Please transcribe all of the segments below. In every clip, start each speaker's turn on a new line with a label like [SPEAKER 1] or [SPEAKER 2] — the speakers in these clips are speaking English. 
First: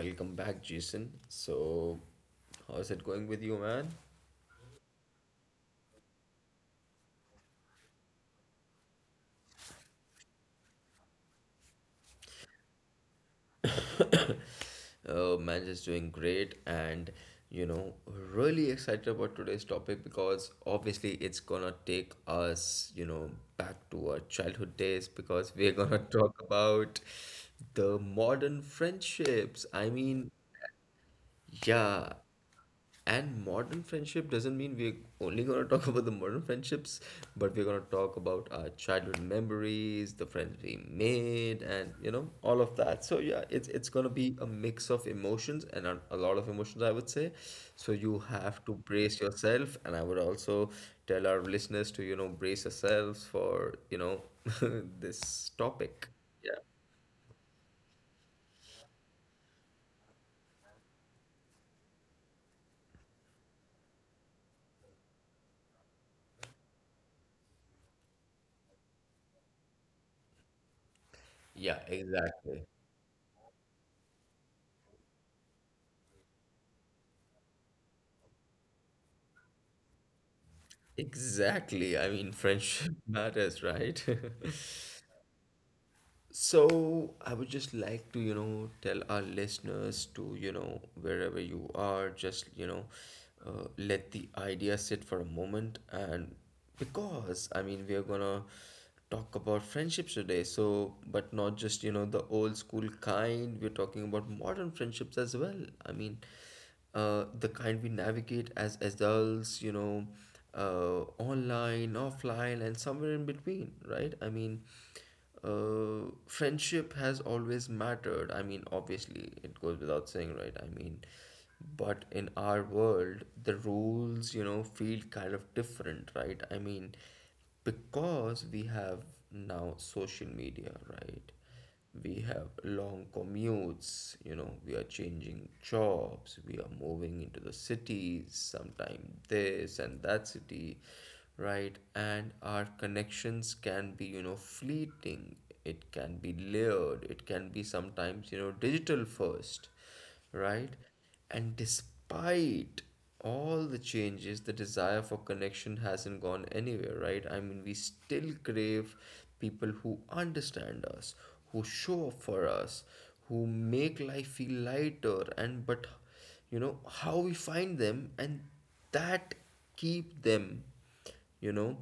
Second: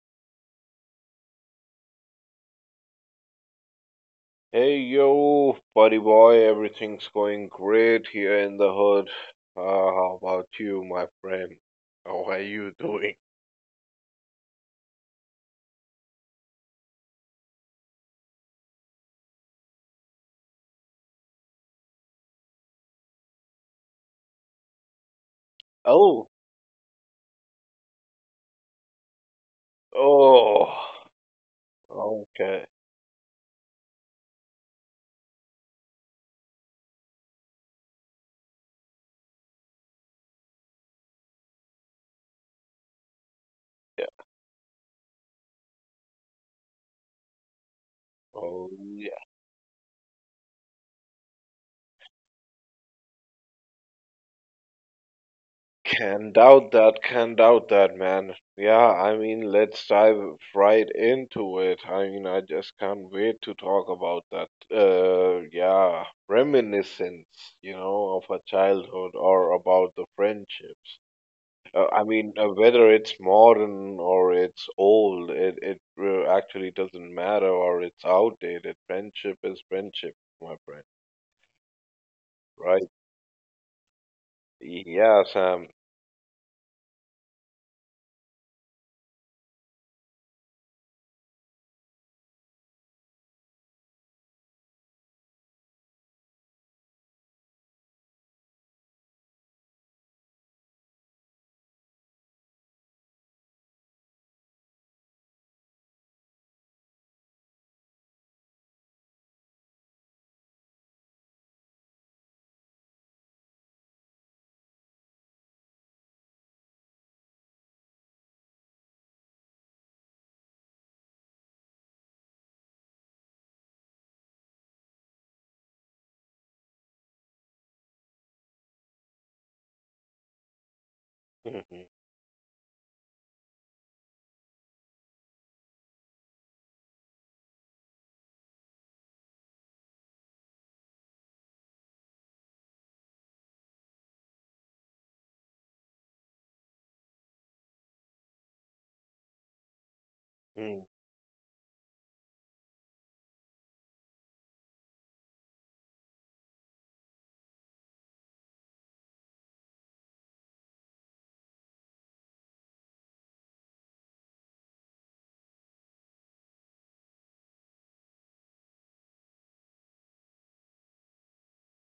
[SPEAKER 1] welcome back, Jason. So, how's it going with you, man?
[SPEAKER 2] Hey yo, buddy boy, everything's going great here in the hood. How about you, my friend? How are you doing?
[SPEAKER 1] Man is doing great, and really excited about today's topic because obviously it's gonna take us, back to our childhood days because we're gonna
[SPEAKER 2] Oh,
[SPEAKER 1] talk about the modern friendships.
[SPEAKER 2] oh,
[SPEAKER 1] Yeah,
[SPEAKER 2] okay.
[SPEAKER 1] and modern friendship doesn't mean we're only gonna talk about the modern friendships, but we're gonna talk about our childhood memories, the friends we made, and all of that. So yeah, it's
[SPEAKER 2] Yeah.
[SPEAKER 1] gonna be a mix of emotions and a lot of emotions, I would say. So you have
[SPEAKER 2] Oh,
[SPEAKER 1] to brace
[SPEAKER 2] yeah.
[SPEAKER 1] yourself, and I would also tell our listeners to, brace yourselves for, this topic. Yeah.
[SPEAKER 2] Can doubt that, man. Yeah, I mean, let's dive right into it. I mean, I just can't wait to talk about that. Yeah, reminiscence, you know, of a childhood or about the friendships.
[SPEAKER 1] Yeah, exactly.
[SPEAKER 2] Whether it's modern or it's old, it actually doesn't matter or it's outdated. Friendship is friendship, my friend.
[SPEAKER 1] Exactly.
[SPEAKER 2] Right?
[SPEAKER 1] Friendship matters, right?
[SPEAKER 2] Yeah, Sam.
[SPEAKER 1] So I would just like to, tell our listeners to, wherever you are, just, let the idea sit for a moment. And because, I mean, we are gonna talk about friendships today. So, but not just, the old school kind, we're talking about modern friendships as well. I mean, the kind we navigate as adults, online, offline, and somewhere in between, right? Friendship has always mattered. I mean, obviously, it goes without saying, right? But in our world, the rules, feel kind of different, right? Because we have now social media, right?
[SPEAKER 2] Mhm.
[SPEAKER 1] We have long commutes. You know, we are changing jobs, we are moving into the cities, sometime this and that city, right? And our connections can be, fleeting. It can be layered, it can be sometimes, digital first, right?
[SPEAKER 2] mm.
[SPEAKER 1] And despite all the changes, the desire for connection hasn't gone anywhere, right? I mean, we still crave people who understand us, who show up for us, who make life feel lighter, and but you know how we find them and that keep them, you know,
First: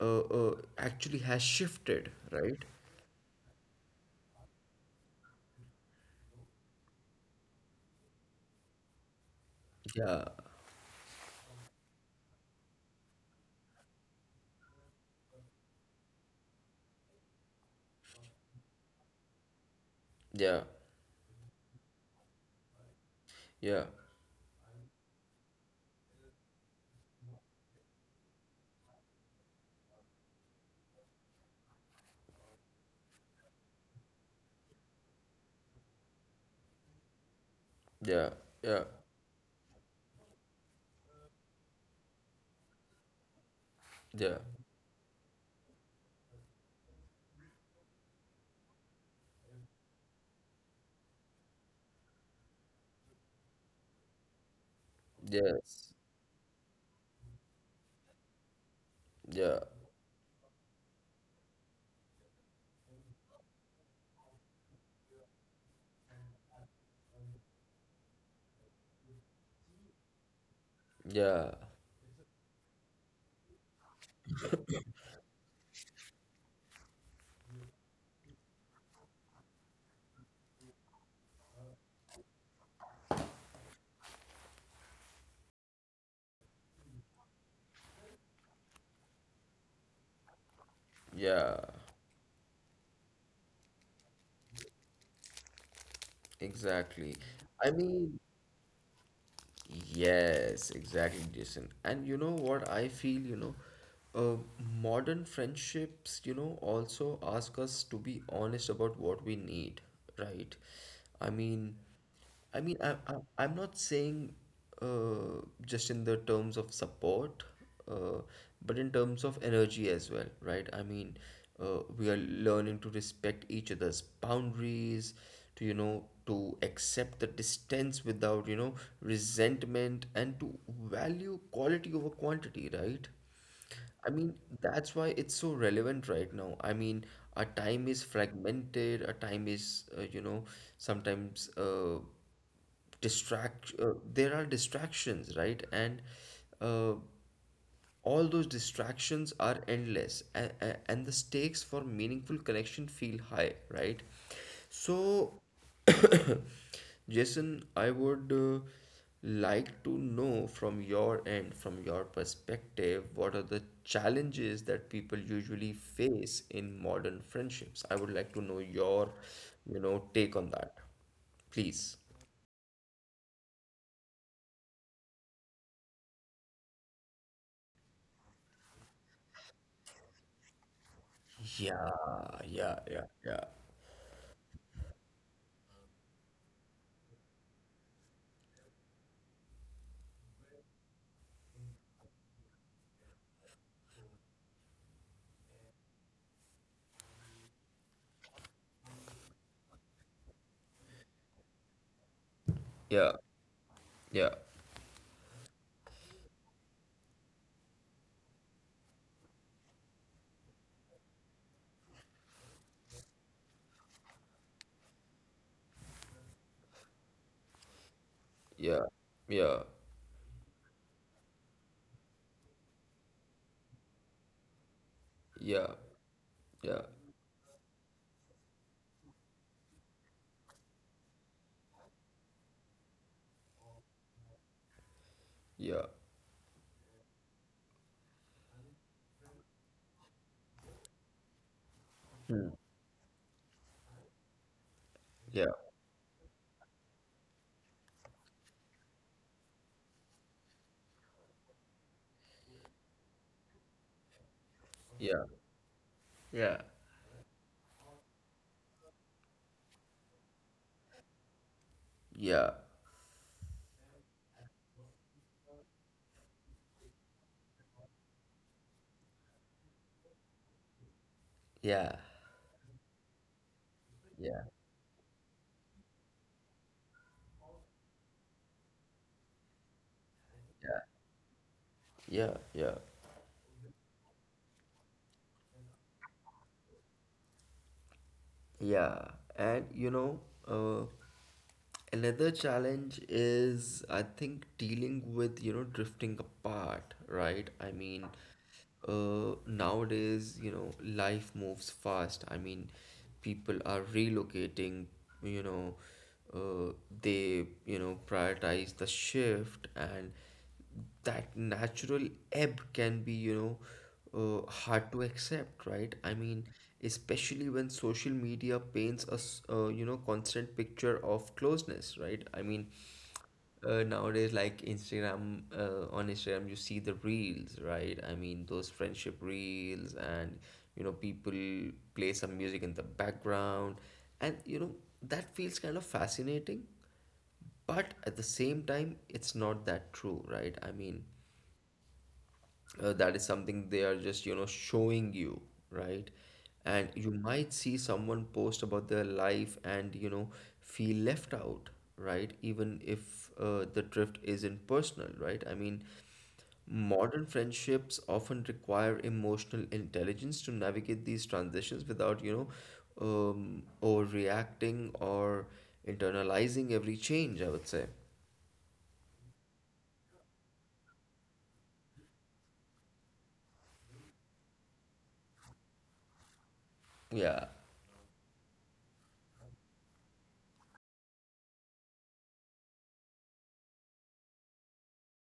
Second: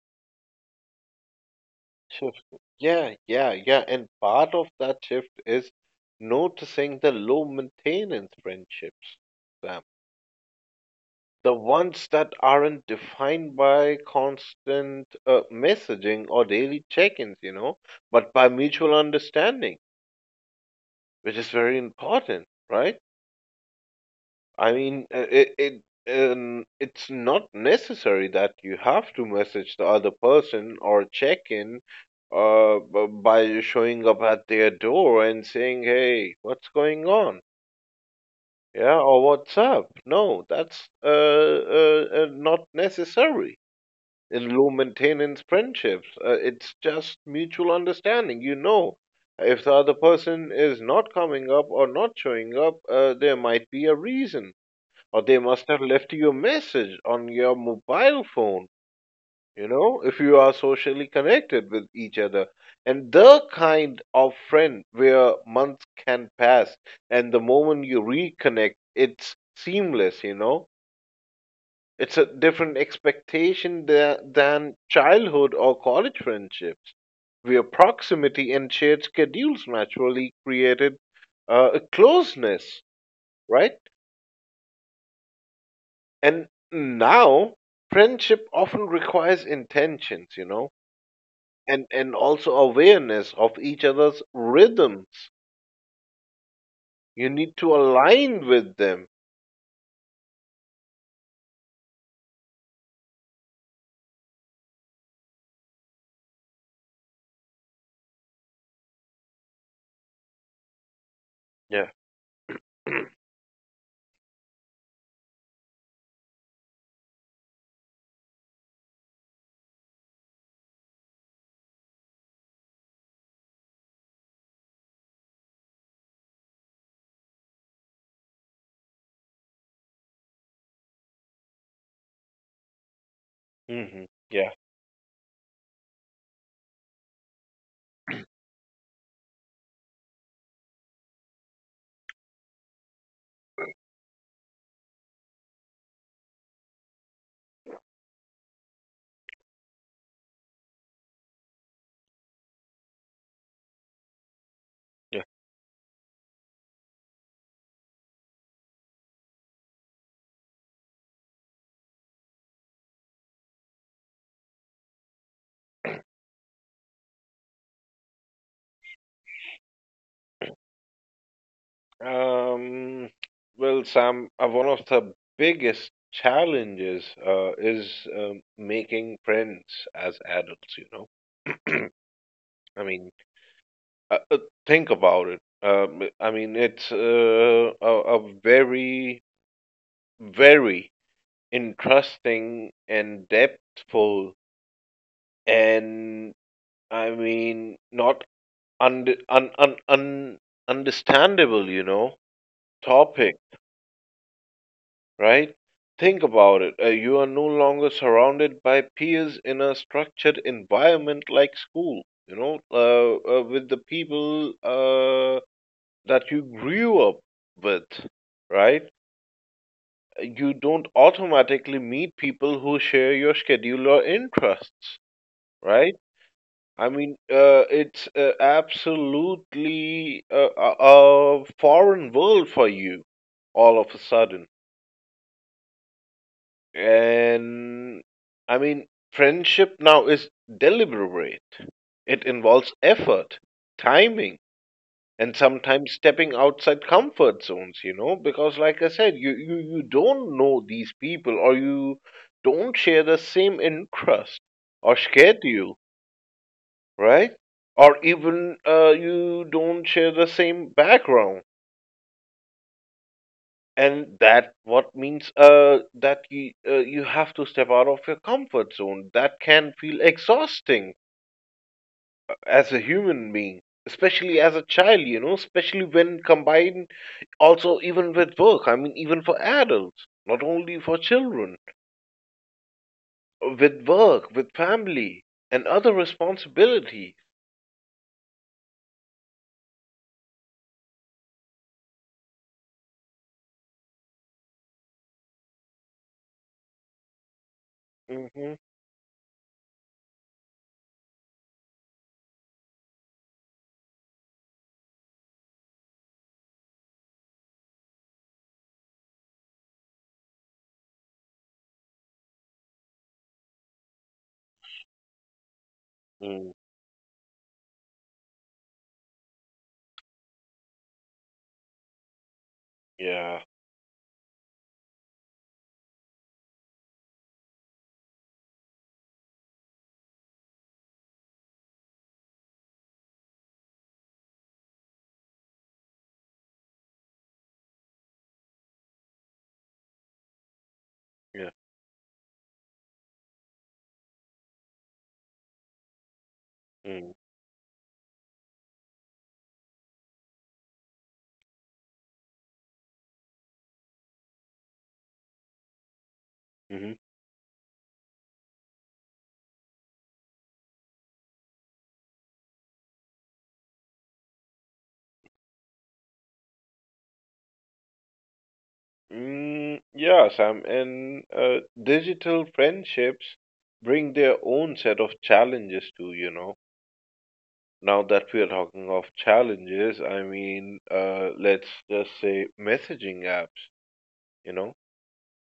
[SPEAKER 1] actually has shifted,
[SPEAKER 2] Shift.
[SPEAKER 1] right?
[SPEAKER 2] Yeah, yeah, yeah. And part of that shift is noticing the low maintenance friendships, Sam.
[SPEAKER 1] Yeah,
[SPEAKER 2] The ones that aren't defined by constant messaging or daily check-ins, you know, but by mutual understanding,
[SPEAKER 1] yeah,
[SPEAKER 2] which is very important, right?
[SPEAKER 1] yeah,
[SPEAKER 2] I mean, it's not necessary that you have to message the other person or check in by showing up at their door and saying, "Hey, what's going on?"
[SPEAKER 1] yeah, yeah,
[SPEAKER 2] Yeah, or "What's up?" No, that's not necessary
[SPEAKER 1] yeah.
[SPEAKER 2] in low maintenance friendships. It's just mutual understanding. You know, if the other person is not coming up or not showing up, there might be a reason, or they must have
[SPEAKER 1] Yes.
[SPEAKER 2] left you a message on your mobile phone.
[SPEAKER 1] Yeah.
[SPEAKER 2] You know, if you are socially connected with each other, and the kind of friend where months can pass, and the moment you reconnect, it's seamless. You know,
[SPEAKER 1] Yeah.
[SPEAKER 2] it's a different expectation than childhood or college friendships, where proximity and shared schedules naturally created a closeness, right? And now friendship often requires intentions, you know,
[SPEAKER 1] Yeah.
[SPEAKER 2] and also awareness of each other's rhythms.
[SPEAKER 1] Exactly.
[SPEAKER 2] You need
[SPEAKER 1] I
[SPEAKER 2] to
[SPEAKER 1] mean,
[SPEAKER 2] align with them.
[SPEAKER 1] yes, exactly, Jason. And you know what I feel, uh, modern friendships, also ask us to be honest about what we need, right? I mean,
[SPEAKER 2] Yeah.
[SPEAKER 1] I mean, I, I, I'm not saying just in the terms of support, uh, but in terms of energy as well, right? We are learning to respect each other's boundaries, to, to accept the distance without, resentment, and to value quality over quantity, right?
[SPEAKER 2] hmm
[SPEAKER 1] I mean,
[SPEAKER 2] Yeah.
[SPEAKER 1] that's why it's so relevant right now. I mean, our time is fragmented, our time is, sometimes there are distractions, right? And uh, all those distractions are endless, and the stakes for meaningful connection feel high, right? So Jason, I would like to know from your end, from your perspective, what are the challenges that people usually face in modern friendships. I would like to know your, take on that, please.
[SPEAKER 2] Um, well, Sam, one of the biggest challenges is making friends as adults, you know.
[SPEAKER 1] yeah yeah
[SPEAKER 2] I
[SPEAKER 1] yeah
[SPEAKER 2] mean,
[SPEAKER 1] yeah
[SPEAKER 2] uh, uh, think about it. I mean, it's a very, very interesting and depthful, and I mean, not under, un, un, un, understandable, you know,
[SPEAKER 1] yeah
[SPEAKER 2] topic,
[SPEAKER 1] yeah
[SPEAKER 2] right? Think about it. You are no longer surrounded by peers in a structured environment like school, you know, with the people that you grew up with,
[SPEAKER 1] yeah
[SPEAKER 2] right?
[SPEAKER 1] yeah
[SPEAKER 2] You don't automatically meet people who share your schedule or interests,
[SPEAKER 1] Yeah,
[SPEAKER 2] right?
[SPEAKER 1] yeah,
[SPEAKER 2] I mean, it's absolutely a, a foreign world for you all of a sudden.
[SPEAKER 1] yeah.
[SPEAKER 2] And I mean, friendship now is deliberate. It
[SPEAKER 1] Hmm.
[SPEAKER 2] involves effort, timing, and
[SPEAKER 1] Yeah,
[SPEAKER 2] sometimes stepping outside comfort zones, you know, because like I said, you don't know these people, or you don't share the same interest or
[SPEAKER 1] yeah,
[SPEAKER 2] scared you,
[SPEAKER 1] yeah,
[SPEAKER 2] right? Or even you don't share the same background,
[SPEAKER 1] yeah,
[SPEAKER 2] and that what means that you have to step out of your comfort zone. That can feel exhausting
[SPEAKER 1] yeah,
[SPEAKER 2] as a human being, especially
[SPEAKER 1] yeah,
[SPEAKER 2] as a child, you know, especially when combined also even with work. I mean, even for adults, not only for children,
[SPEAKER 1] yeah, yeah,
[SPEAKER 2] with work, with family, and other responsibility.
[SPEAKER 1] yeah. And uh, another challenge is, I think, dealing with, drifting apart, right?
[SPEAKER 2] Hmm
[SPEAKER 1] Nowadays, life moves fast. I mean, people are relocating, you know, uh, they, prioritize the shift, and that natural ebb can be, hard to accept, right? I mean,
[SPEAKER 2] mm,
[SPEAKER 1] especially when social media paints us, constant picture of closeness, right?
[SPEAKER 2] yeah.
[SPEAKER 1] Nowadays, like Instagram, on Instagram, you see the reels, right? I mean, those friendship reels, and people play some music in the background, and that feels kind of fascinating, but at the same time it's not that true, right?
[SPEAKER 2] yeah
[SPEAKER 1] That is something they are just, showing you, right? And you
[SPEAKER 2] mm,
[SPEAKER 1] might see someone post about their life and, feel left out, right? Even if the drift isn't personal, right? I mean,
[SPEAKER 2] mm-hmm.
[SPEAKER 1] modern friendships often require emotional intelligence to navigate these transitions without, overreacting or internalizing every change, I would say.
[SPEAKER 2] Mm, yeah, Sam, and digital friendships bring their own set of challenges too, you know.
[SPEAKER 1] Yeah
[SPEAKER 2] Now that we're talking of challenges, I mean, let's just say messaging apps, you know,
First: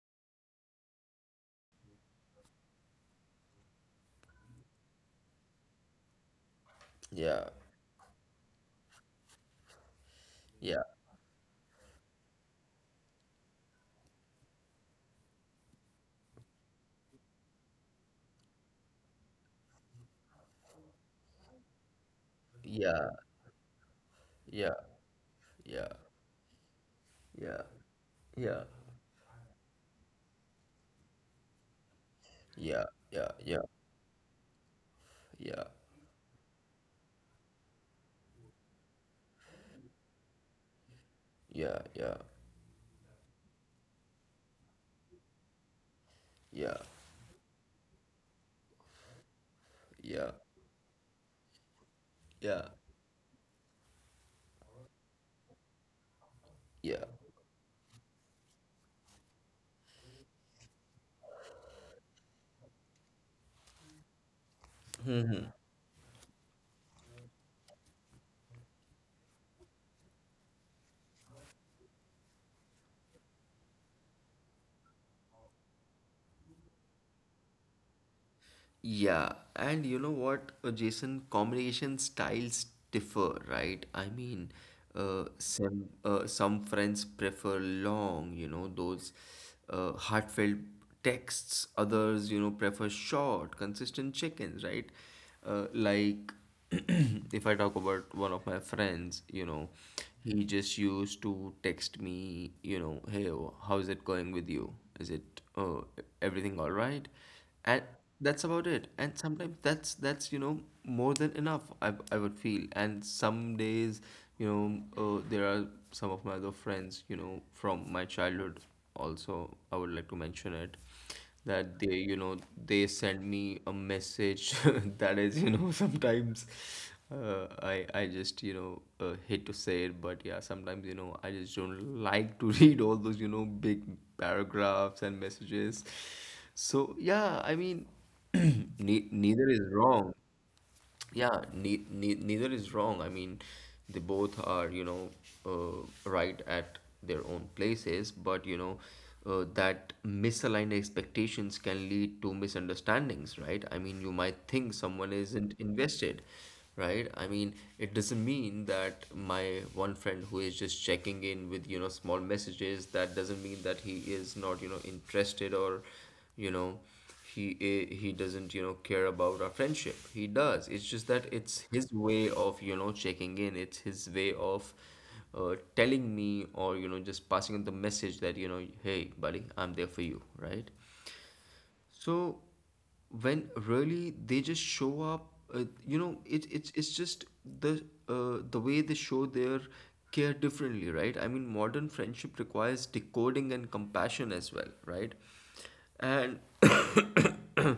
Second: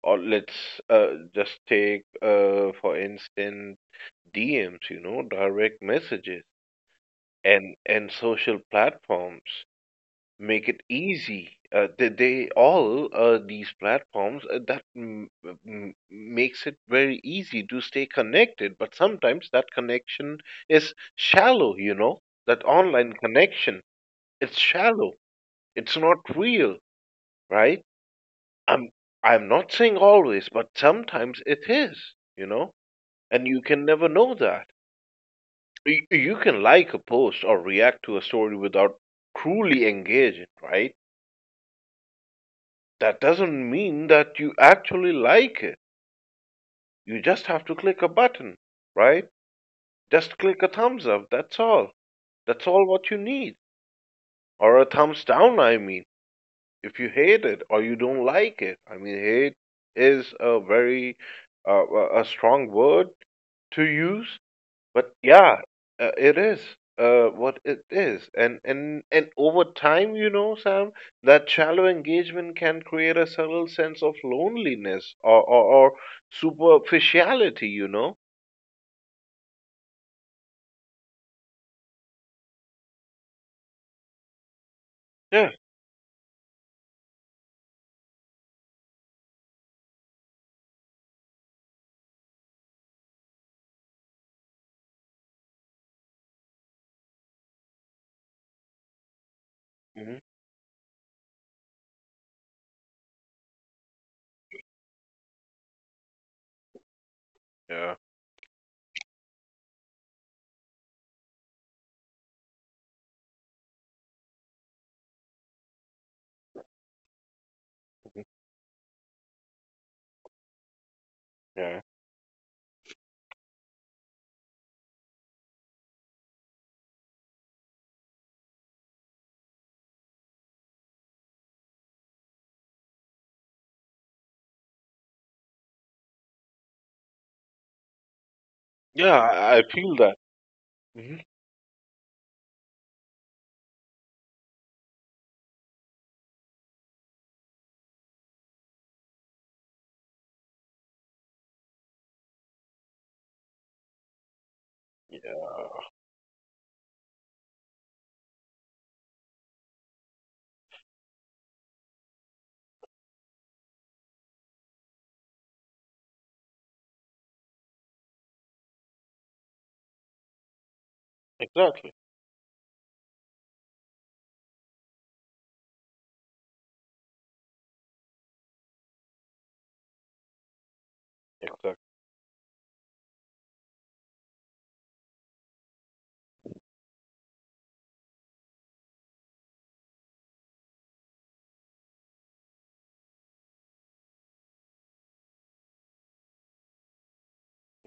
[SPEAKER 2] or let's just take, for instance, DMs, you know, direct messages
[SPEAKER 1] Yeah,
[SPEAKER 2] and social platforms make it
[SPEAKER 1] yeah,
[SPEAKER 2] easy. They all These platforms makes it very easy to stay connected. But sometimes that connection is shallow. You know, that
[SPEAKER 1] yeah,
[SPEAKER 2] online connection, it's
[SPEAKER 1] yeah,
[SPEAKER 2] shallow.
[SPEAKER 1] yeah,
[SPEAKER 2] It's not real,
[SPEAKER 1] yeah,
[SPEAKER 2] right?
[SPEAKER 1] yeah,
[SPEAKER 2] I'm I'm not saying always, but sometimes it is. You know,
[SPEAKER 1] yeah, yeah,
[SPEAKER 2] and you
[SPEAKER 1] yeah,
[SPEAKER 2] can never know that.
[SPEAKER 1] yeah,
[SPEAKER 2] You can like a post or react to a story without truly engaging, right?
[SPEAKER 1] yeah, yeah,
[SPEAKER 2] That doesn't mean that you actually like it.
[SPEAKER 1] yeah,
[SPEAKER 2] You just have to click a button, right?
[SPEAKER 1] yeah,
[SPEAKER 2] Just click a thumbs up, that's all.
[SPEAKER 1] yeah,
[SPEAKER 2] That's all what you need. Or a thumbs down, I mean, if
[SPEAKER 1] yeah.
[SPEAKER 2] you hate it or you don't like it. I mean, hate is a very a strong word to use. But yeah, it is what it is, and over time, you know, Sam, that shallow engagement can create a subtle sense of loneliness or or superficiality, you know.
[SPEAKER 1] Yeah, and you know what, Jason, communication styles differ, right?
[SPEAKER 2] Yeah.
[SPEAKER 1] Some friends prefer long, those heartfelt texts. Others, prefer short, consistent check-ins, right? Like if I talk about one of my friends,
[SPEAKER 2] hmm
[SPEAKER 1] he just used to text me, hey, oh, how's it going with you? Is it everything all right? And
[SPEAKER 2] Yeah,
[SPEAKER 1] that's about it, and sometimes that's you know more than enough, I would feel. And some days, you know there are some of my other friends, from my
[SPEAKER 2] mhm,
[SPEAKER 1] childhood also, I would like to mention it, that
[SPEAKER 2] yeah,
[SPEAKER 1] they, they send me a message that is, you know, sometimes I just, hate to say it, but yeah, sometimes you know I just don't like to read all those, you know, big paragraphs and messages. So yeah, I mean, ne
[SPEAKER 2] yeah,
[SPEAKER 1] neither is
[SPEAKER 2] I feel
[SPEAKER 1] wrong.
[SPEAKER 2] that. Hmm
[SPEAKER 1] Yeah, ne ne neither is wrong. I mean, they both are, right at their own places, but that misaligned expectations can lead to misunderstandings, right? I mean, you might think someone isn't invested, right? I mean, it doesn't mean that my one friend who is just checking in with, small messages, that doesn't mean that he is not, interested or, you know he he doesn't, you know, care about our friendship. He does. It's just that it's his
[SPEAKER 2] Exactly,
[SPEAKER 1] way of, checking in. It's his way of, telling me, or, just passing on the message that, you know, hey buddy, I'm there for you, right?
[SPEAKER 2] exactly.
[SPEAKER 1] So when really they just show up, it, it's just the, the way they show their care differently, right? I mean, modern friendship requires decoding and compassion as well, right? And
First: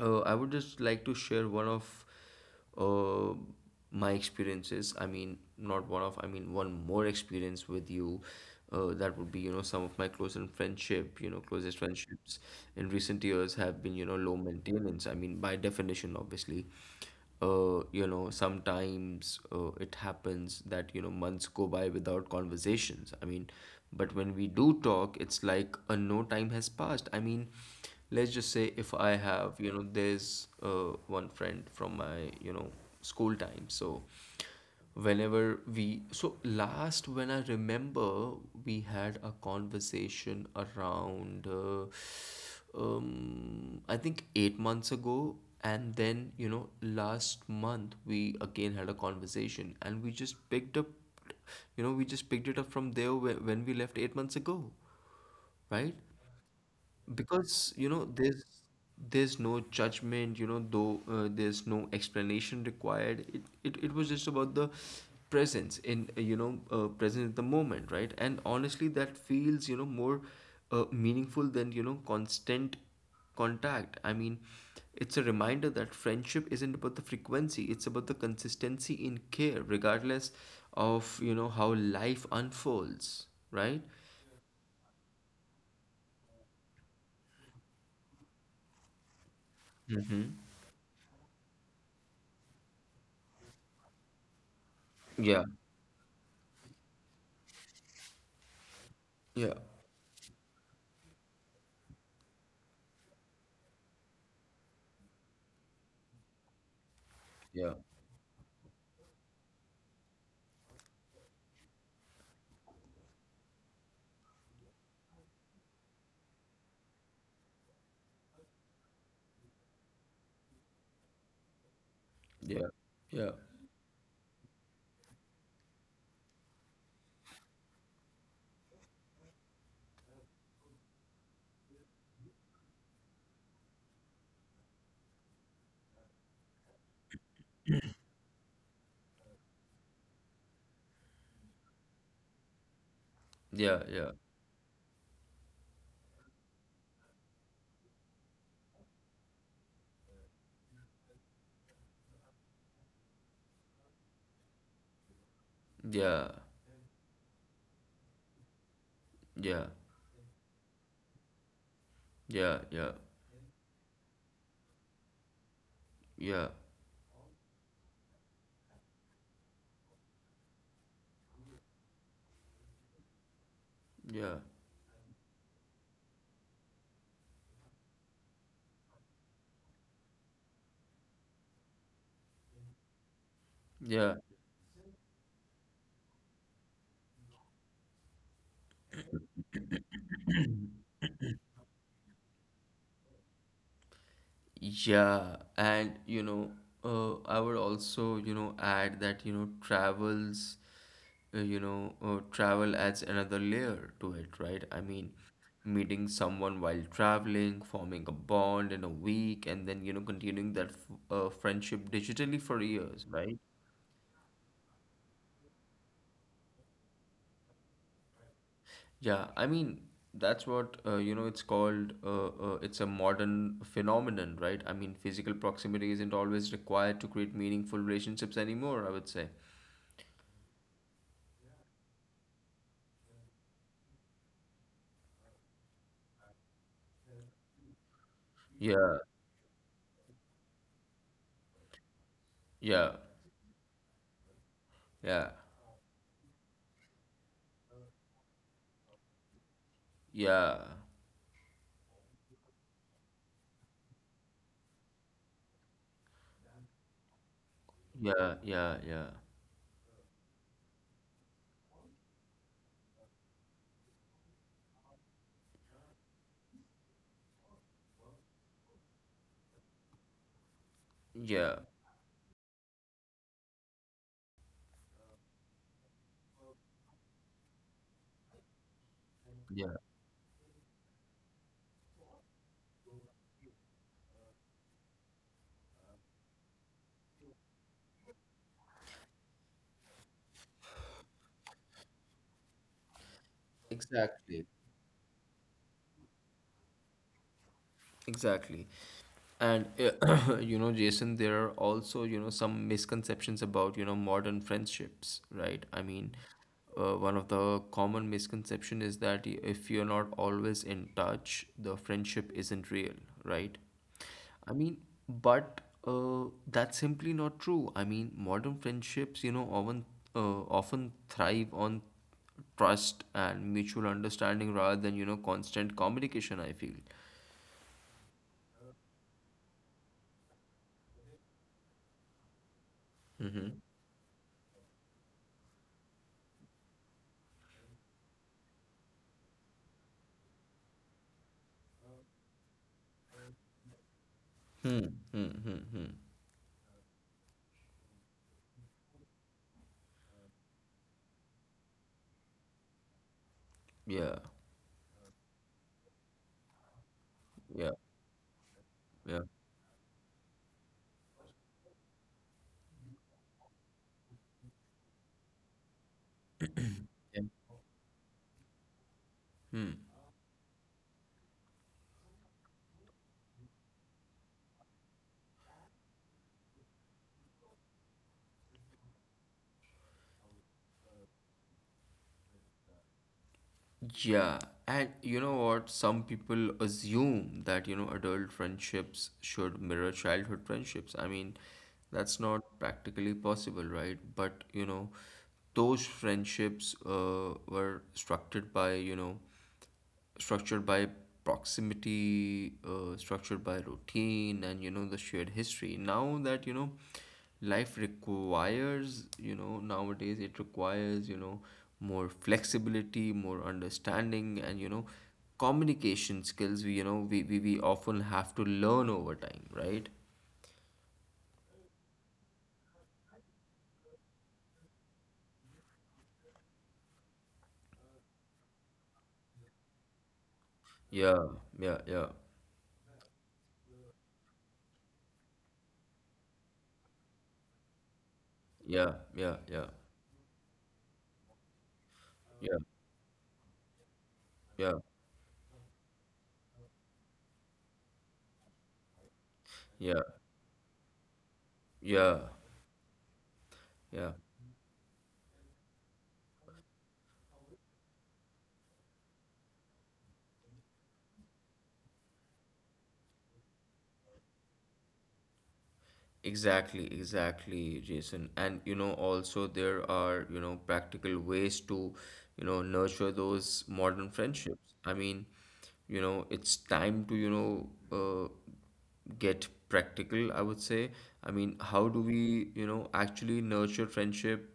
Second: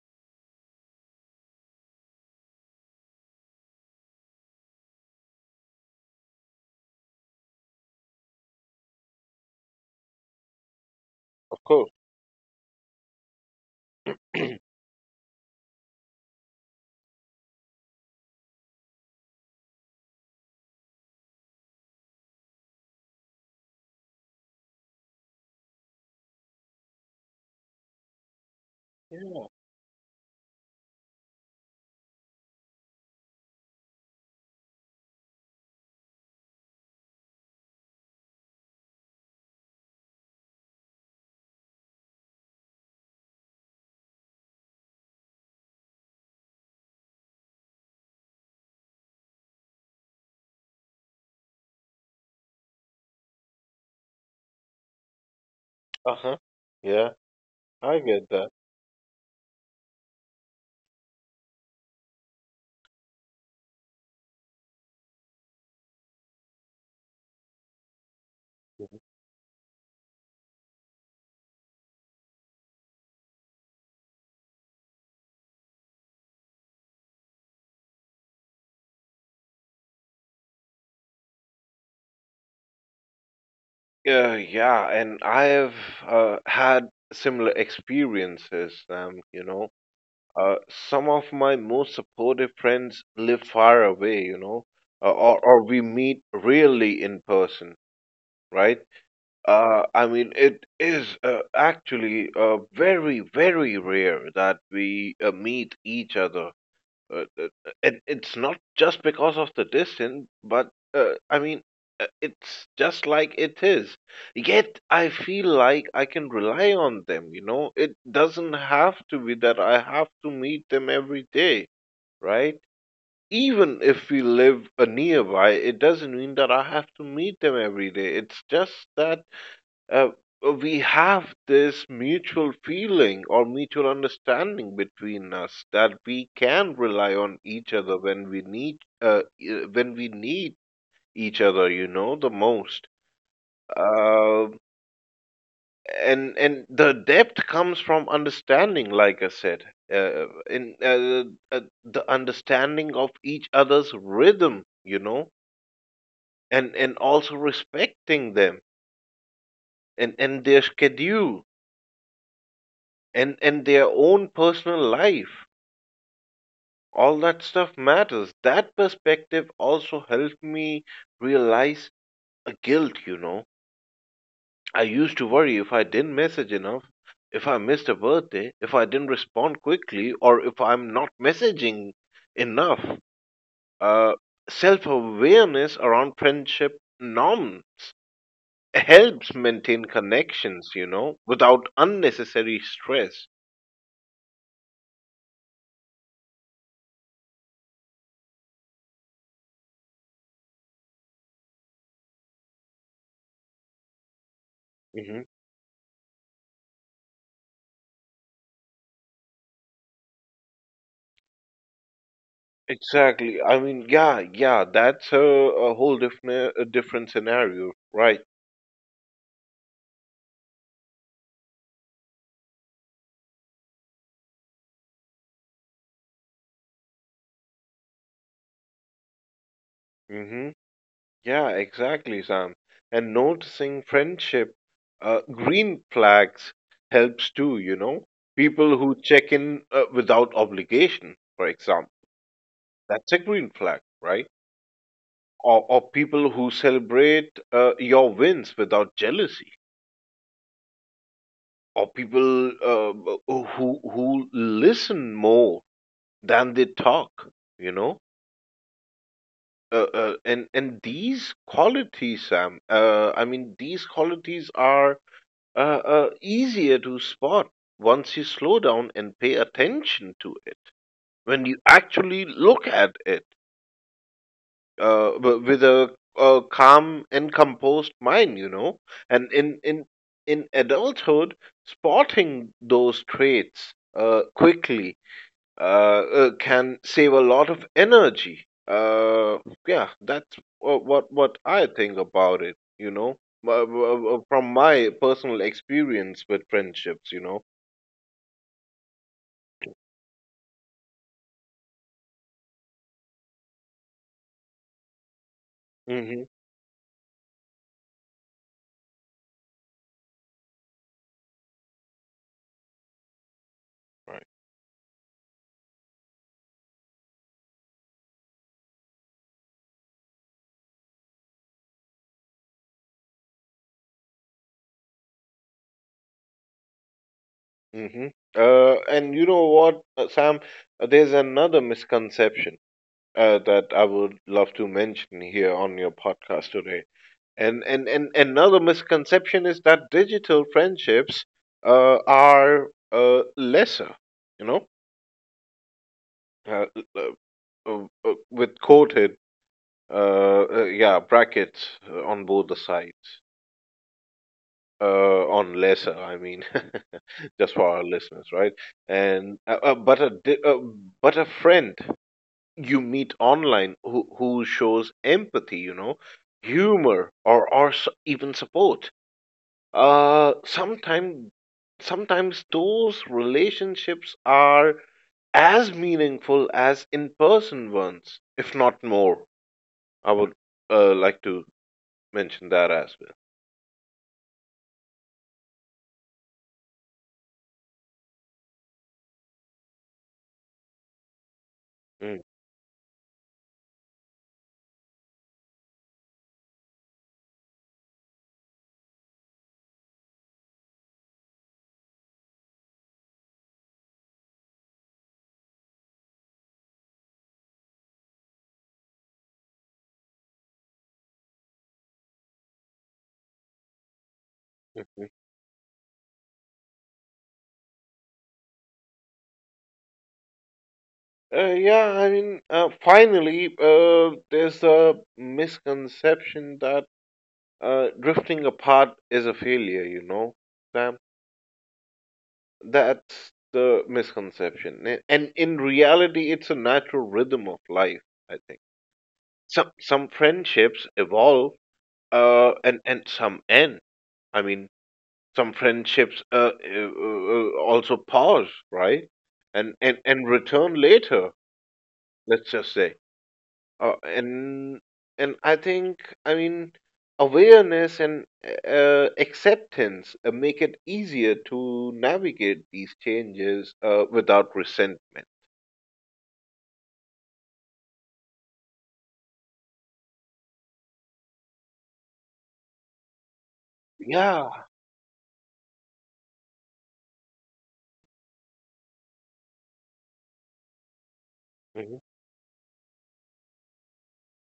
[SPEAKER 1] I would just like to share one of uh, my experiences. I mean, not one of, I mean, One more experience with you. That would be, some of my closer friendship,
[SPEAKER 2] Of
[SPEAKER 1] closest
[SPEAKER 2] course.
[SPEAKER 1] friendships in recent years have been, low maintenance. I mean, by definition, obviously. Sometimes it happens that, months go by without conversations. I mean, but when we do talk, it's like a no time has passed. I mean, let's just say if I have,
[SPEAKER 2] Yeah.
[SPEAKER 1] you know, there's one friend from my, you know, school time. So whenever we, so last when I remember we had a conversation around I think 8 months ago, and then, you know, last month we again had a conversation, and we just picked up, you know, we just picked it up from there when we left 8 months ago, right?
[SPEAKER 2] Uh huh. Yeah,
[SPEAKER 1] Because you know
[SPEAKER 2] I get that.
[SPEAKER 1] there's no judgment. You know, though there's no explanation required. It was just about the presence in, present in the moment, right? And honestly that feels, you know, more meaningful than, you know, constant contact. I mean, it's a reminder that friendship isn't about the frequency, it's about the consistency in care regardless of, you know, how life unfolds, right?
[SPEAKER 2] Yeah, yeah, and I have had similar experiences, Sam. You know, Uh, some of my most supportive friends live far away, you know,
[SPEAKER 1] yeah
[SPEAKER 2] or we meet rarely in person, right?
[SPEAKER 1] yeah
[SPEAKER 2] I mean, it is actually very, very rare that we meet each other,
[SPEAKER 1] yeah
[SPEAKER 2] and it's not just because of the distance, but I mean, it's just like it is. Yet I feel like I can rely on them, you know? It doesn't have to be that I have to meet them every day,
[SPEAKER 1] Yeah,
[SPEAKER 2] right?
[SPEAKER 1] yeah,
[SPEAKER 2] Even if we live nearby, it doesn't mean that I have to meet them every day. It's just that uh, we have this mutual feeling or mutual understanding between us that we can rely on each other when we need when we need each other, you know, the most.
[SPEAKER 1] yeah, yeah,
[SPEAKER 2] Uh, and and the depth comes from understanding, like I said, in the understanding of each other's rhythm, you know,
[SPEAKER 1] yeah,
[SPEAKER 2] and also respecting them,
[SPEAKER 1] yeah,
[SPEAKER 2] and their schedules,
[SPEAKER 1] yeah, yeah,
[SPEAKER 2] and their own personal life.
[SPEAKER 1] yeah,
[SPEAKER 2] All that stuff matters. That perspective also helped me realize a guilt, you know.
[SPEAKER 1] yeah,
[SPEAKER 2] I used to worry if I didn't message enough, if I missed a birthday, if I didn't respond quickly, or if I'm not messaging enough.
[SPEAKER 1] yeah,
[SPEAKER 2] uh, Self-awareness around friendship norms helps maintain connections, you know, without unnecessary stress.
[SPEAKER 1] yeah. And I would also, add that, travel adds another layer to it, right? I mean,
[SPEAKER 2] Mm-hmm.
[SPEAKER 1] meeting someone while traveling, forming a bond in a week, and then, continuing that f friendship digitally for years, right?
[SPEAKER 2] Exactly. I mean, yeah, yeah, that's a whole different a different scenario, right?
[SPEAKER 1] Yeah, I mean, that's what you know, it's called it's a modern phenomenon, right? I mean, physical proximity isn't always required to create meaningful relationships anymore, I would say.
[SPEAKER 2] Mm-hmm. Yeah, exactly, Sam. And noticing friendship green flags helps too, you know? People
[SPEAKER 1] Yeah,
[SPEAKER 2] who check in without obligation, for example,
[SPEAKER 1] yeah,
[SPEAKER 2] that's a green flag, right?
[SPEAKER 1] yeah,
[SPEAKER 2] Or people who celebrate your wins without jealousy,
[SPEAKER 1] yeah,
[SPEAKER 2] or people who listen more than they talk, you know?
[SPEAKER 1] yeah, yeah, yeah,
[SPEAKER 2] And and these qualities, Sam. I mean, these qualities are easier to spot once you slow down and pay attention to it.
[SPEAKER 1] yeah,
[SPEAKER 2] When you actually look at it with a calm and composed mind, you know. And
[SPEAKER 1] yeah.
[SPEAKER 2] in adulthood, spotting those traits quickly can save a lot of energy. Yeah, that's what I think about it. You know,
[SPEAKER 1] Exactly.
[SPEAKER 2] from my personal experience with friendships. You know.
[SPEAKER 1] Exactly. And you know, Jason, there are also, some misconceptions about, modern friendships, right?
[SPEAKER 2] Hmm
[SPEAKER 1] One of the common misconception is that if you're not always in touch, the friendship isn't real, right?
[SPEAKER 2] Right.
[SPEAKER 1] I mean, but That's simply not true. I mean, modern friendships, often thrive on trust and mutual understanding rather than, constant communication, I feel.
[SPEAKER 2] hmm And you know what, Sam? There's another misconception that I would love to mention here on your podcast today. And another misconception is that digital friendships are lesser. You know,
[SPEAKER 1] Hmm, hmm, hmm, hmm.
[SPEAKER 2] uh, uh, with coated yeah brackets on both the sides
[SPEAKER 1] Yeah,
[SPEAKER 2] on lesser, I mean, just
[SPEAKER 1] yeah,
[SPEAKER 2] for our listeners, right?
[SPEAKER 1] yeah.
[SPEAKER 2] And but but a friend you meet online who shows empathy, you know, humor, or even support, uh sometimes sometimes those relationships are as meaningful as in person ones, if not more. I would like to mention that as well.
[SPEAKER 1] Yeah, and you know what? Some people assume that, adult friendships should mirror childhood friendships. I mean, that's
[SPEAKER 2] Mm,
[SPEAKER 1] not practically possible, right? But, you know, those friendships were structured by, you know, structured by proximity, structured by routine, and you know the shared history. Now that you know, life requires you know nowadays it requires you know more flexibility, more understanding, and you know
[SPEAKER 2] mhm.
[SPEAKER 1] communication skills. We you know we often have to learn over time, right?
[SPEAKER 2] Yeah, I mean, finally, there's a misconception that drifting apart is a failure, you know, Sam?
[SPEAKER 1] Yeah, yeah, yeah,
[SPEAKER 2] That's the misconception. And in reality, it's a natural rhythm of life, I think.
[SPEAKER 1] yeah, yeah, yeah,
[SPEAKER 2] Some friendships evolve
[SPEAKER 1] yeah,
[SPEAKER 2] and some end. I
[SPEAKER 1] yeah,
[SPEAKER 2] mean, some friendships also pause, right? And
[SPEAKER 1] yeah,
[SPEAKER 2] return later.
[SPEAKER 1] yeah,
[SPEAKER 2] Let's just say, uh,
[SPEAKER 1] yeah.
[SPEAKER 2] and and I think, I mean, awareness and acceptance make it easier to navigate these changes without resentment.
[SPEAKER 1] Exactly, exactly, Jason. And you know, also there are, you know, practical ways to, you know, nurture those modern
[SPEAKER 2] Yeah.
[SPEAKER 1] friendships. I mean, you know, it's time to, you know, get practical, I would say. I mean, how do
[SPEAKER 2] hmm
[SPEAKER 1] we, you know, actually nurture friendship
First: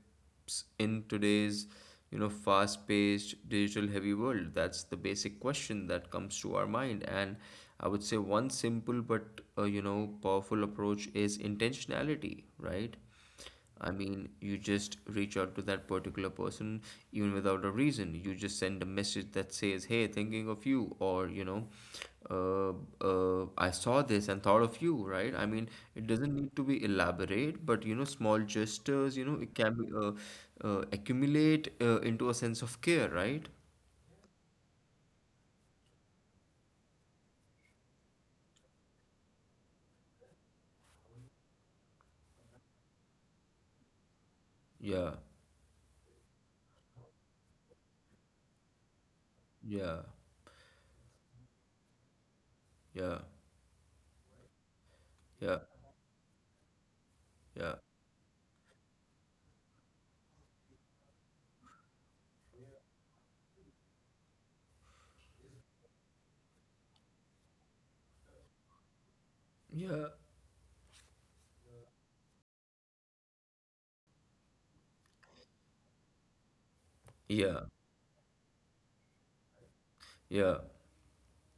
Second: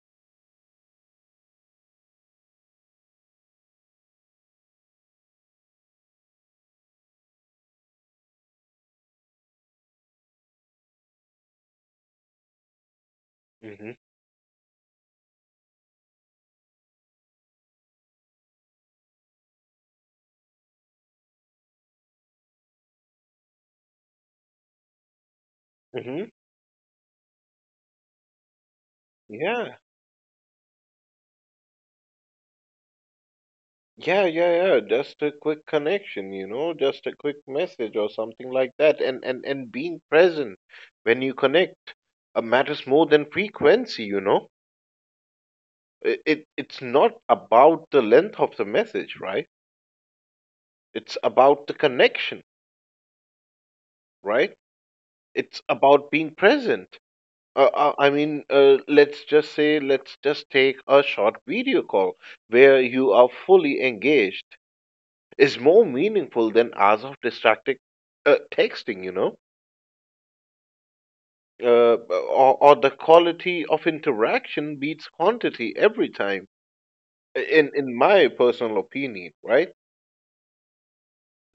[SPEAKER 1] in today's you know fast paced digital heavy world? That's the basic question that comes to our mind. And I would say one simple but you know powerful approach is intentionality, right? I
[SPEAKER 2] hmm
[SPEAKER 1] mean, you just reach out to that particular person even without a reason. You just send a message that says hey, thinking of you, or you know, uh, I saw this and thought of you, right? I mean, it
[SPEAKER 2] hmm
[SPEAKER 1] doesn't need to be elaborate, but you know small gestures, you know, it can
[SPEAKER 2] Yeah.
[SPEAKER 1] be, accumulate into a sense of care, right?
[SPEAKER 2] Yeah, yeah, yeah. Just a quick connection, you know, just a quick message or something like that. And being present when you connect matters more than frequency, you know.
[SPEAKER 1] Yeah,
[SPEAKER 2] It's not about the length of the message, right?
[SPEAKER 1] yeah,
[SPEAKER 2] It's about the connection,
[SPEAKER 1] yeah,
[SPEAKER 2] right?
[SPEAKER 1] yeah,
[SPEAKER 2] It's about being present.
[SPEAKER 1] yeah,
[SPEAKER 2] Let's just say, let's just take a short video call where you are fully engaged is more meaningful than hours of distracted texting, you know. Or the quality of interaction beats quantity every time
[SPEAKER 1] yeah,
[SPEAKER 2] in my personal opinion, right?
[SPEAKER 1] yeah,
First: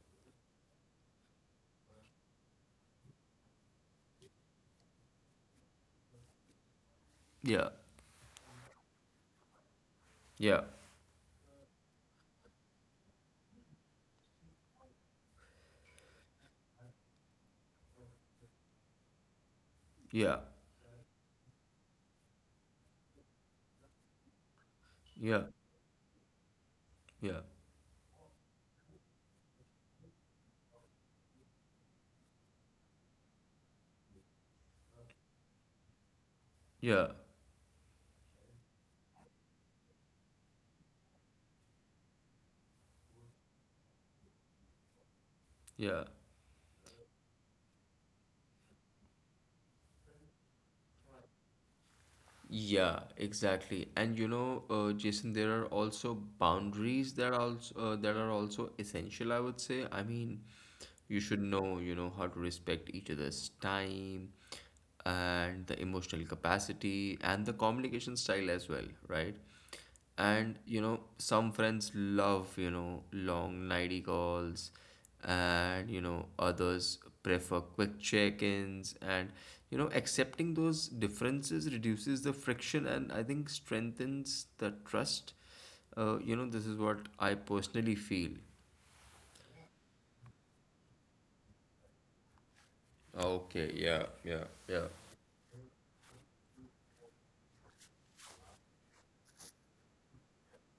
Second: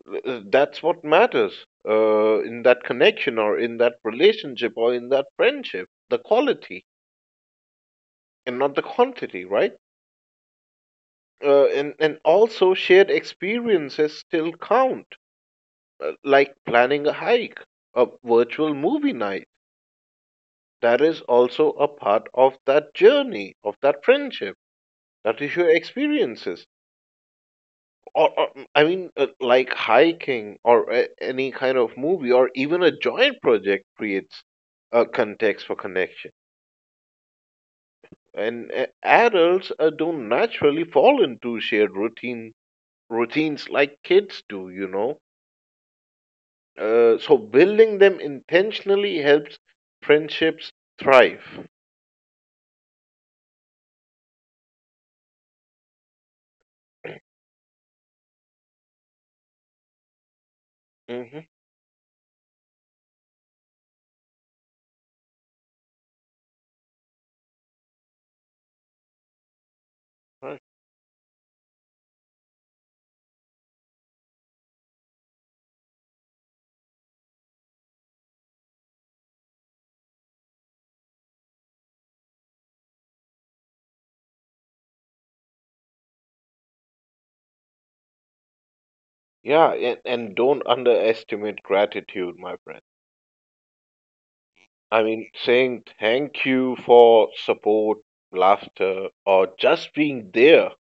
[SPEAKER 2] That's what matters in that connection or in that relationship or in that friendship, the quality
[SPEAKER 1] yeah, yeah,
[SPEAKER 2] and not the quantity, right?
[SPEAKER 1] yeah,
[SPEAKER 2] And also shared experiences still count, like planning a hike, a virtual movie night.
[SPEAKER 1] yeah,
[SPEAKER 2] That is also a part of that journey of that friendship. That
[SPEAKER 1] yeah,
[SPEAKER 2] is your experiences.
[SPEAKER 1] yeah,
[SPEAKER 2] or, or like hiking or any kind of movie or even a joint project creates a context for connection.
[SPEAKER 1] yeah,
[SPEAKER 2] And adults don't naturally fall into shared routines like kids do, you know.
[SPEAKER 1] yeah.
[SPEAKER 2] So building them intentionally helps friendships thrive.
[SPEAKER 1] Yeah, exactly. And you know, Jason, there are also boundaries that are also essential, I would say. I mean, you
[SPEAKER 2] hmm
[SPEAKER 1] should know, you know, how to respect each other's time and the emotional capacity and the communication style as well, right? And
[SPEAKER 2] Right.
[SPEAKER 1] you know, some friends love, you know, long nighty calls, and you know, others prefer quick check-ins, and you know, accepting those differences reduces the friction and I think strengthens the trust. You know, this is what I personally feel.
[SPEAKER 2] Yeah, and don't underestimate gratitude, my friend.
[SPEAKER 1] Okay, yeah, yeah, yeah,
[SPEAKER 2] I mean, saying thank you for support, laughter, or just being there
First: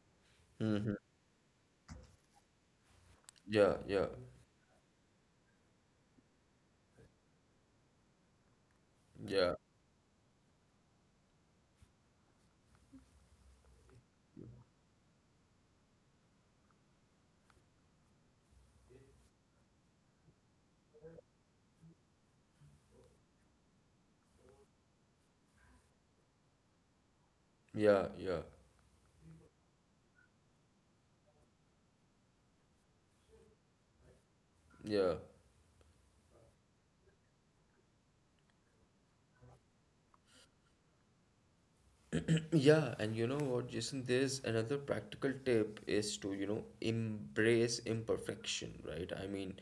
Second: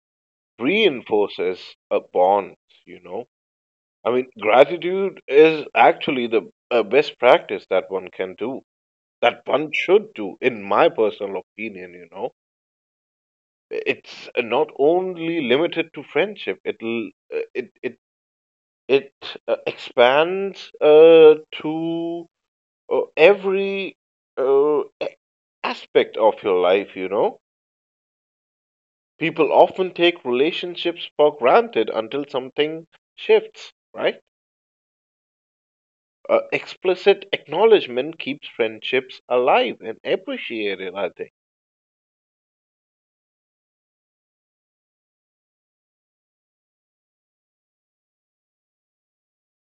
[SPEAKER 2] reinforces a bond, you know.
[SPEAKER 1] yeah, yeah,
[SPEAKER 2] I mean, gratitude is actually the best practice that one can do, that
[SPEAKER 1] yeah,
[SPEAKER 2] one should do, in my personal opinion, you know. It's not only limited to friendship, uh, it, it, it expands to every uh, a- aspect of your life, you know.
[SPEAKER 1] yeah, yeah,
[SPEAKER 2] People often take relationships for granted until something shifts, right?
[SPEAKER 1] yeah.
[SPEAKER 2] Explicit acknowledgement keeps friendships alive and appreciated, I think.
[SPEAKER 1] Yeah, and you know what, Jason, there's another practical tip is to, you know, embrace imperfection, right? I mean,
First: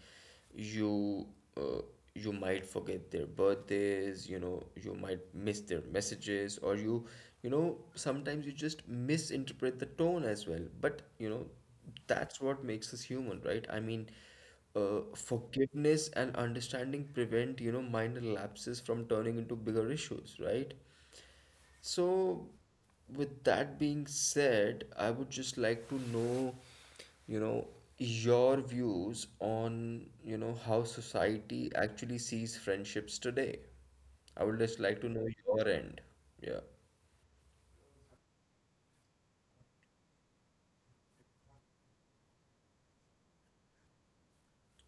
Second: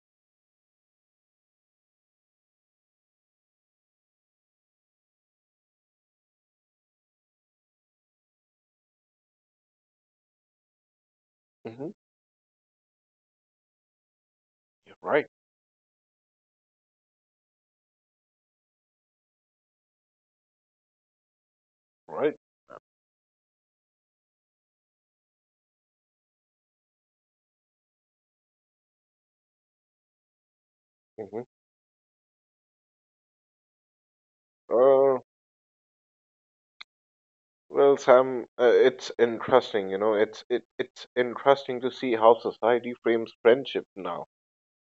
[SPEAKER 1] you uh, you might forget their birthdays, you know, you might miss their messages, or you know, sometimes you just misinterpret the tone as well. But, you know,
[SPEAKER 2] Hmm
[SPEAKER 1] that's what makes us human, right? I mean,
[SPEAKER 2] Right,
[SPEAKER 1] forgiveness and understanding prevent, you know, minor lapses from turning into bigger issues, right?
[SPEAKER 2] right.
[SPEAKER 1] So, with that being said, I would just like to know, you know, your views on, you know, how
[SPEAKER 2] Mm-hmm.
[SPEAKER 1] society actually sees friendships today. I would just like to
[SPEAKER 2] Uh,
[SPEAKER 1] know your end. Yeah,
[SPEAKER 2] well, Sam, it's interesting, you know, it's interesting to see how society frames friendship now.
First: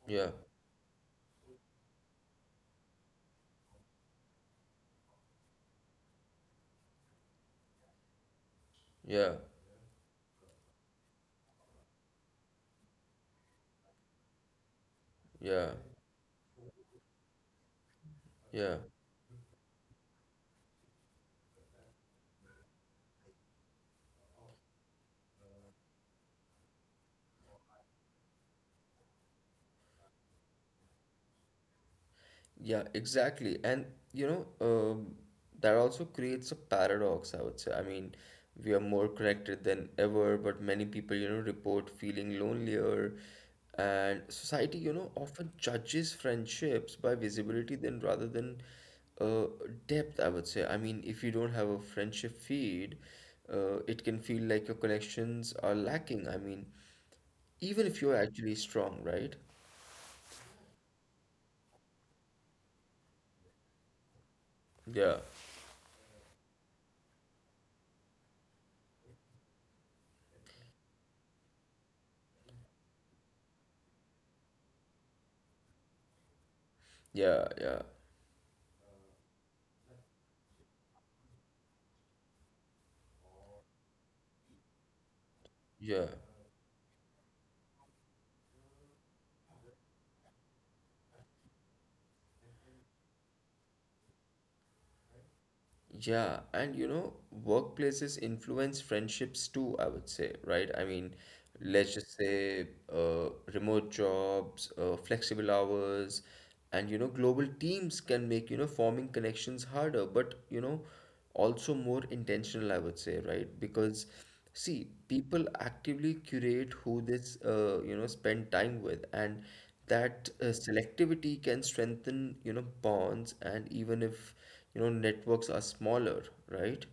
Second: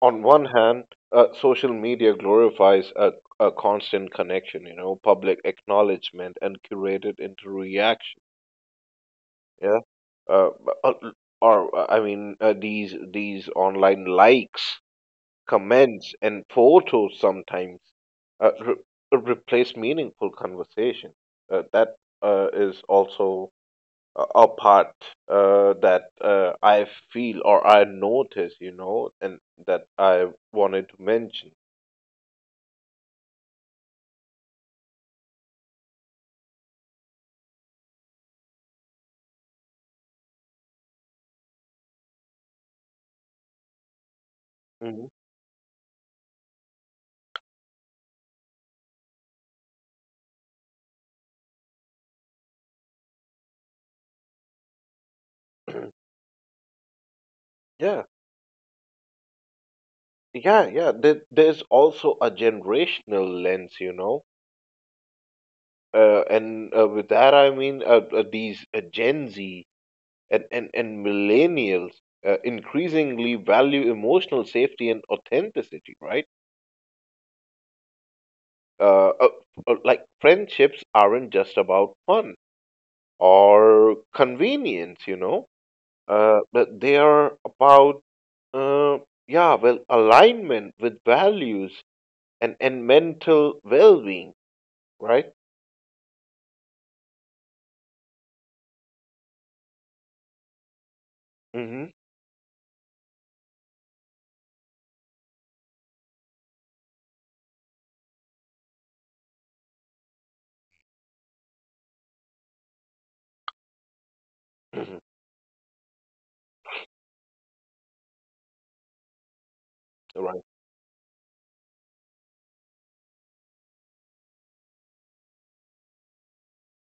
[SPEAKER 2] On
[SPEAKER 1] yeah,
[SPEAKER 2] one hand, social media glorifies a constant connection, you know, public acknowledgement and curated interaction.
[SPEAKER 1] yeah,
[SPEAKER 2] Yeah. Uh, uh, or I mean, these online likes,
[SPEAKER 1] yeah,
[SPEAKER 2] comments, and photos sometimes uh,
[SPEAKER 1] yeah.
[SPEAKER 2] re- replace meaningful conversation. That is also a part that I feel or I notice, you know, and that I wanted to mention.
[SPEAKER 1] Yeah, exactly. And you know, that also creates a paradox, I would say. I mean, we are more connected than ever, but many people, you know, report feeling lonelier. And society,
[SPEAKER 2] Mhm.
[SPEAKER 1] you know, often judges friendships by visibility than rather than uh, depth, I would say. I mean, if you don't have a friendship feed, it can feel like your connections are lacking. I mean, even if
[SPEAKER 2] Yeah,
[SPEAKER 1] you're actually strong, right?
[SPEAKER 2] yeah, yeah. There, there's also a generational lens, you know,
[SPEAKER 1] Yeah,
[SPEAKER 2] and with that I mean these Gen Z and millennials increasingly value emotional safety and authenticity, right?
[SPEAKER 1] yeah, yeah,
[SPEAKER 2] Uh, uh, like friendships aren't just about fun or convenience, you know,
[SPEAKER 1] yeah.
[SPEAKER 2] but they are about uh, alignment with values and mental well-being. Right?
[SPEAKER 1] Yeah, and you know, workplaces influence friendships too, I would say, right? I mean,
[SPEAKER 2] Mhm.
[SPEAKER 1] let's just say remote jobs, flexible hours, and you know, global teams can make, you know, forming connections harder, but you know, also more intentional, I would say, right? Because see,
[SPEAKER 2] Mhm.
[SPEAKER 1] people actively curate who they you know spend time with, and that
[SPEAKER 2] Right.
[SPEAKER 1] selectivity can strengthen you know bonds, and even if you know networks are smaller, right?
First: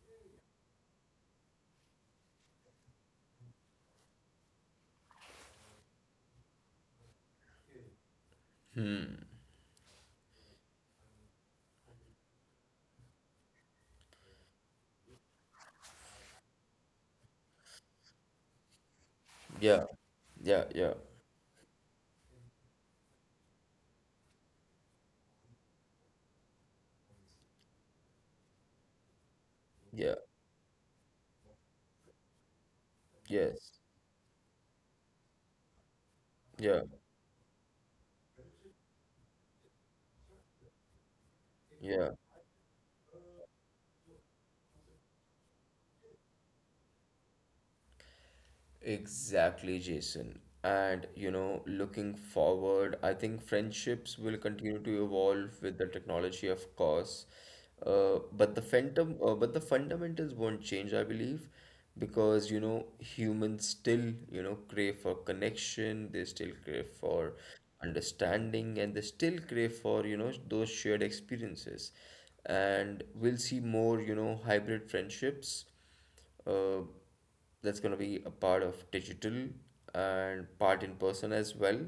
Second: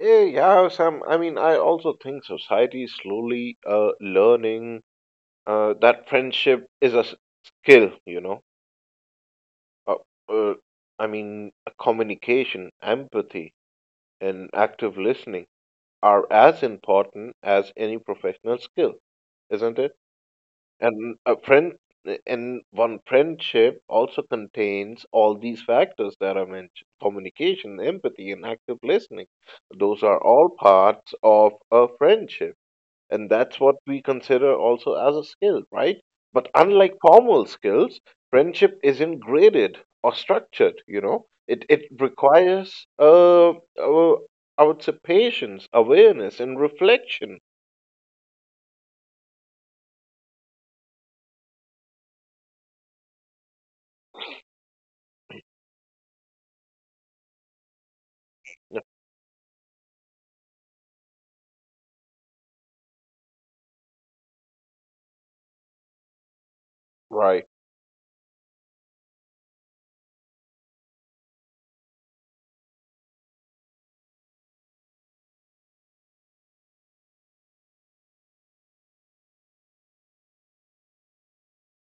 [SPEAKER 2] Eh, yeah, Sam. I mean, I also think society is slowly learning that friendship is a skill, you know. Uh, uh, I mean, communication, empathy, and active listening are as important as any professional skill, isn't
[SPEAKER 1] Yeah,
[SPEAKER 2] it?
[SPEAKER 1] yeah, yeah,
[SPEAKER 2] And a friend and one friendship also contains all these factors that I mentioned: communication, empathy, and active listening. Those
[SPEAKER 1] yeah,
[SPEAKER 2] are all parts of a friendship, and that's
[SPEAKER 1] yes,
[SPEAKER 2] what we consider also as a skill, right? But
[SPEAKER 1] yeah,
[SPEAKER 2] unlike formal skills, friendship isn't graded or structured. You know, it
[SPEAKER 1] yeah.
[SPEAKER 2] requires uh I would say patience, awareness, and reflection,
[SPEAKER 1] Exactly, Jason. And you know, looking forward, I think friendships will continue to evolve with the technology, of course. But the fundamentals won't change, I believe, because you know, humans still, you know, crave for connection. They still crave for
[SPEAKER 2] right?
[SPEAKER 1] understanding, and they still crave for, you know, those shared experiences. And we'll see more, you know, hybrid friendships uh, that's going to be a part of digital and part in person as well.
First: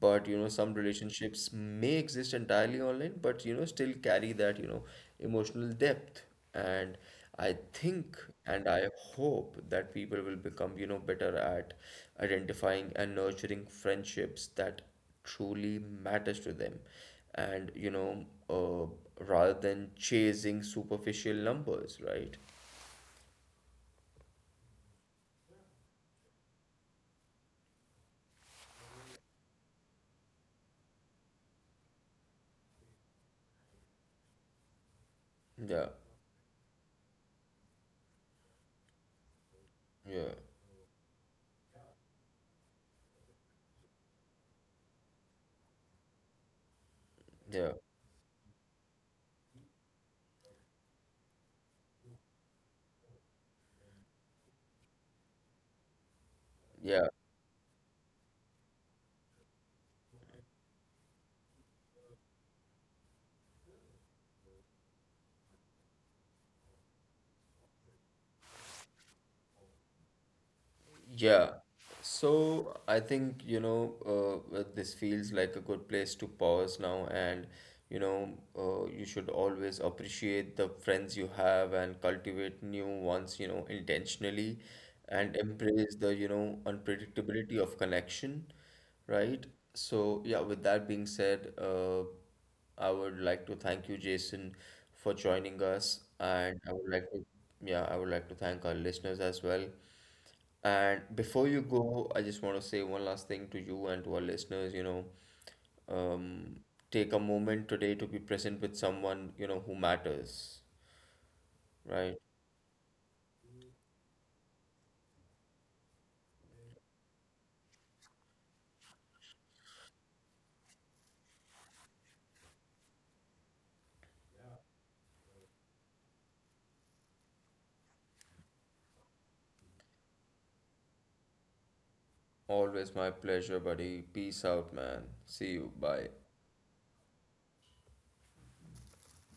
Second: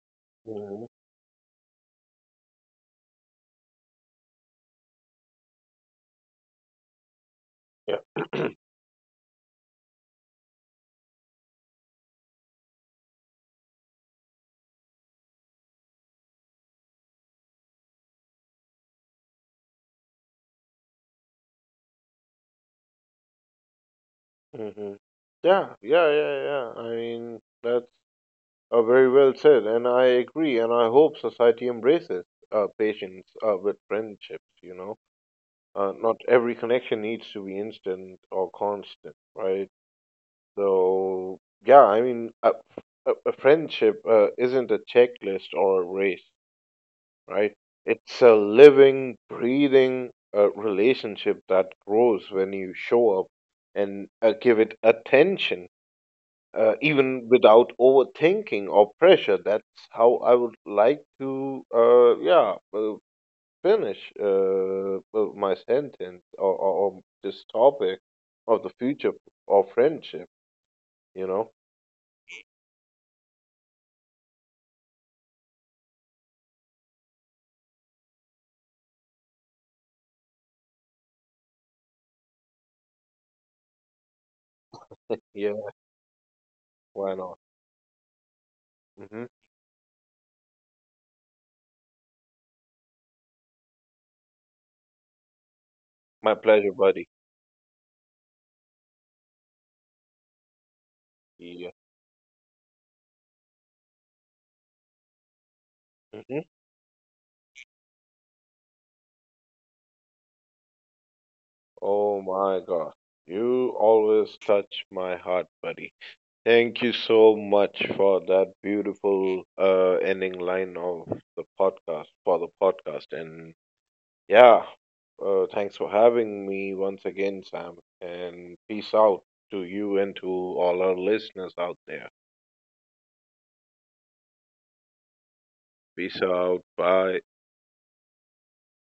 [SPEAKER 1] But you know, some relationships may exist entirely online, but you know, still carry that you know emotional depth. And I
[SPEAKER 2] Yeah.
[SPEAKER 1] think and I hope that people will become you know better at identifying and nurturing friendships that truly matters to them, and you know, rather than chasing superficial numbers, right?
[SPEAKER 2] hmm Yeah, yeah, yeah, yeah. I mean, that's very well said, and I agree, and I hope society embraces patience with friendships, you know
[SPEAKER 1] Yeah.
[SPEAKER 2] uh, Not every connection needs to be instant or constant, right?
[SPEAKER 1] Yeah,
[SPEAKER 2] So, yeah, I mean, a friendship isn't a checklist or a race, right?
[SPEAKER 1] yeah,
[SPEAKER 2] It's a living, breathing relationship that grows when you show up and give it attention,
[SPEAKER 1] yeah.
[SPEAKER 2] even without overthinking or pressure. That's how I would like to, finish my sentence or this topic of the future of friendship, you know?
[SPEAKER 1] Yeah. So I think, you know, this feels like a good place to pause now. And, you know, you should always appreciate the friends you have and cultivate new ones, you know, intentionally, and
[SPEAKER 2] Yeah,
[SPEAKER 1] embrace the, you know,
[SPEAKER 2] why not?
[SPEAKER 1] unpredictability of connection,
[SPEAKER 2] Hmm
[SPEAKER 1] right? So, yeah, with that being said, I would like to thank you, Jason, for joining us.
[SPEAKER 2] My
[SPEAKER 1] And I
[SPEAKER 2] pleasure,
[SPEAKER 1] would
[SPEAKER 2] buddy.
[SPEAKER 1] like to, yeah, I would like to thank our listeners as well. And before you
[SPEAKER 2] Yeah.
[SPEAKER 1] go, I just want to say one last thing to you and to our listeners, you know,
[SPEAKER 2] hmm
[SPEAKER 1] um, take a moment today to be present with someone, you know, who matters, right?
[SPEAKER 2] Oh my God. You always touch my heart, buddy. Thank you so much for that beautiful ending line of the podcast, for the podcast. And yeah, thanks for having me once again, Sam. And peace out to you and to all our listeners out there.
[SPEAKER 1] Always my pleasure, buddy. Peace out, man. See you. Bye.
[SPEAKER 2] Peace out. Bye.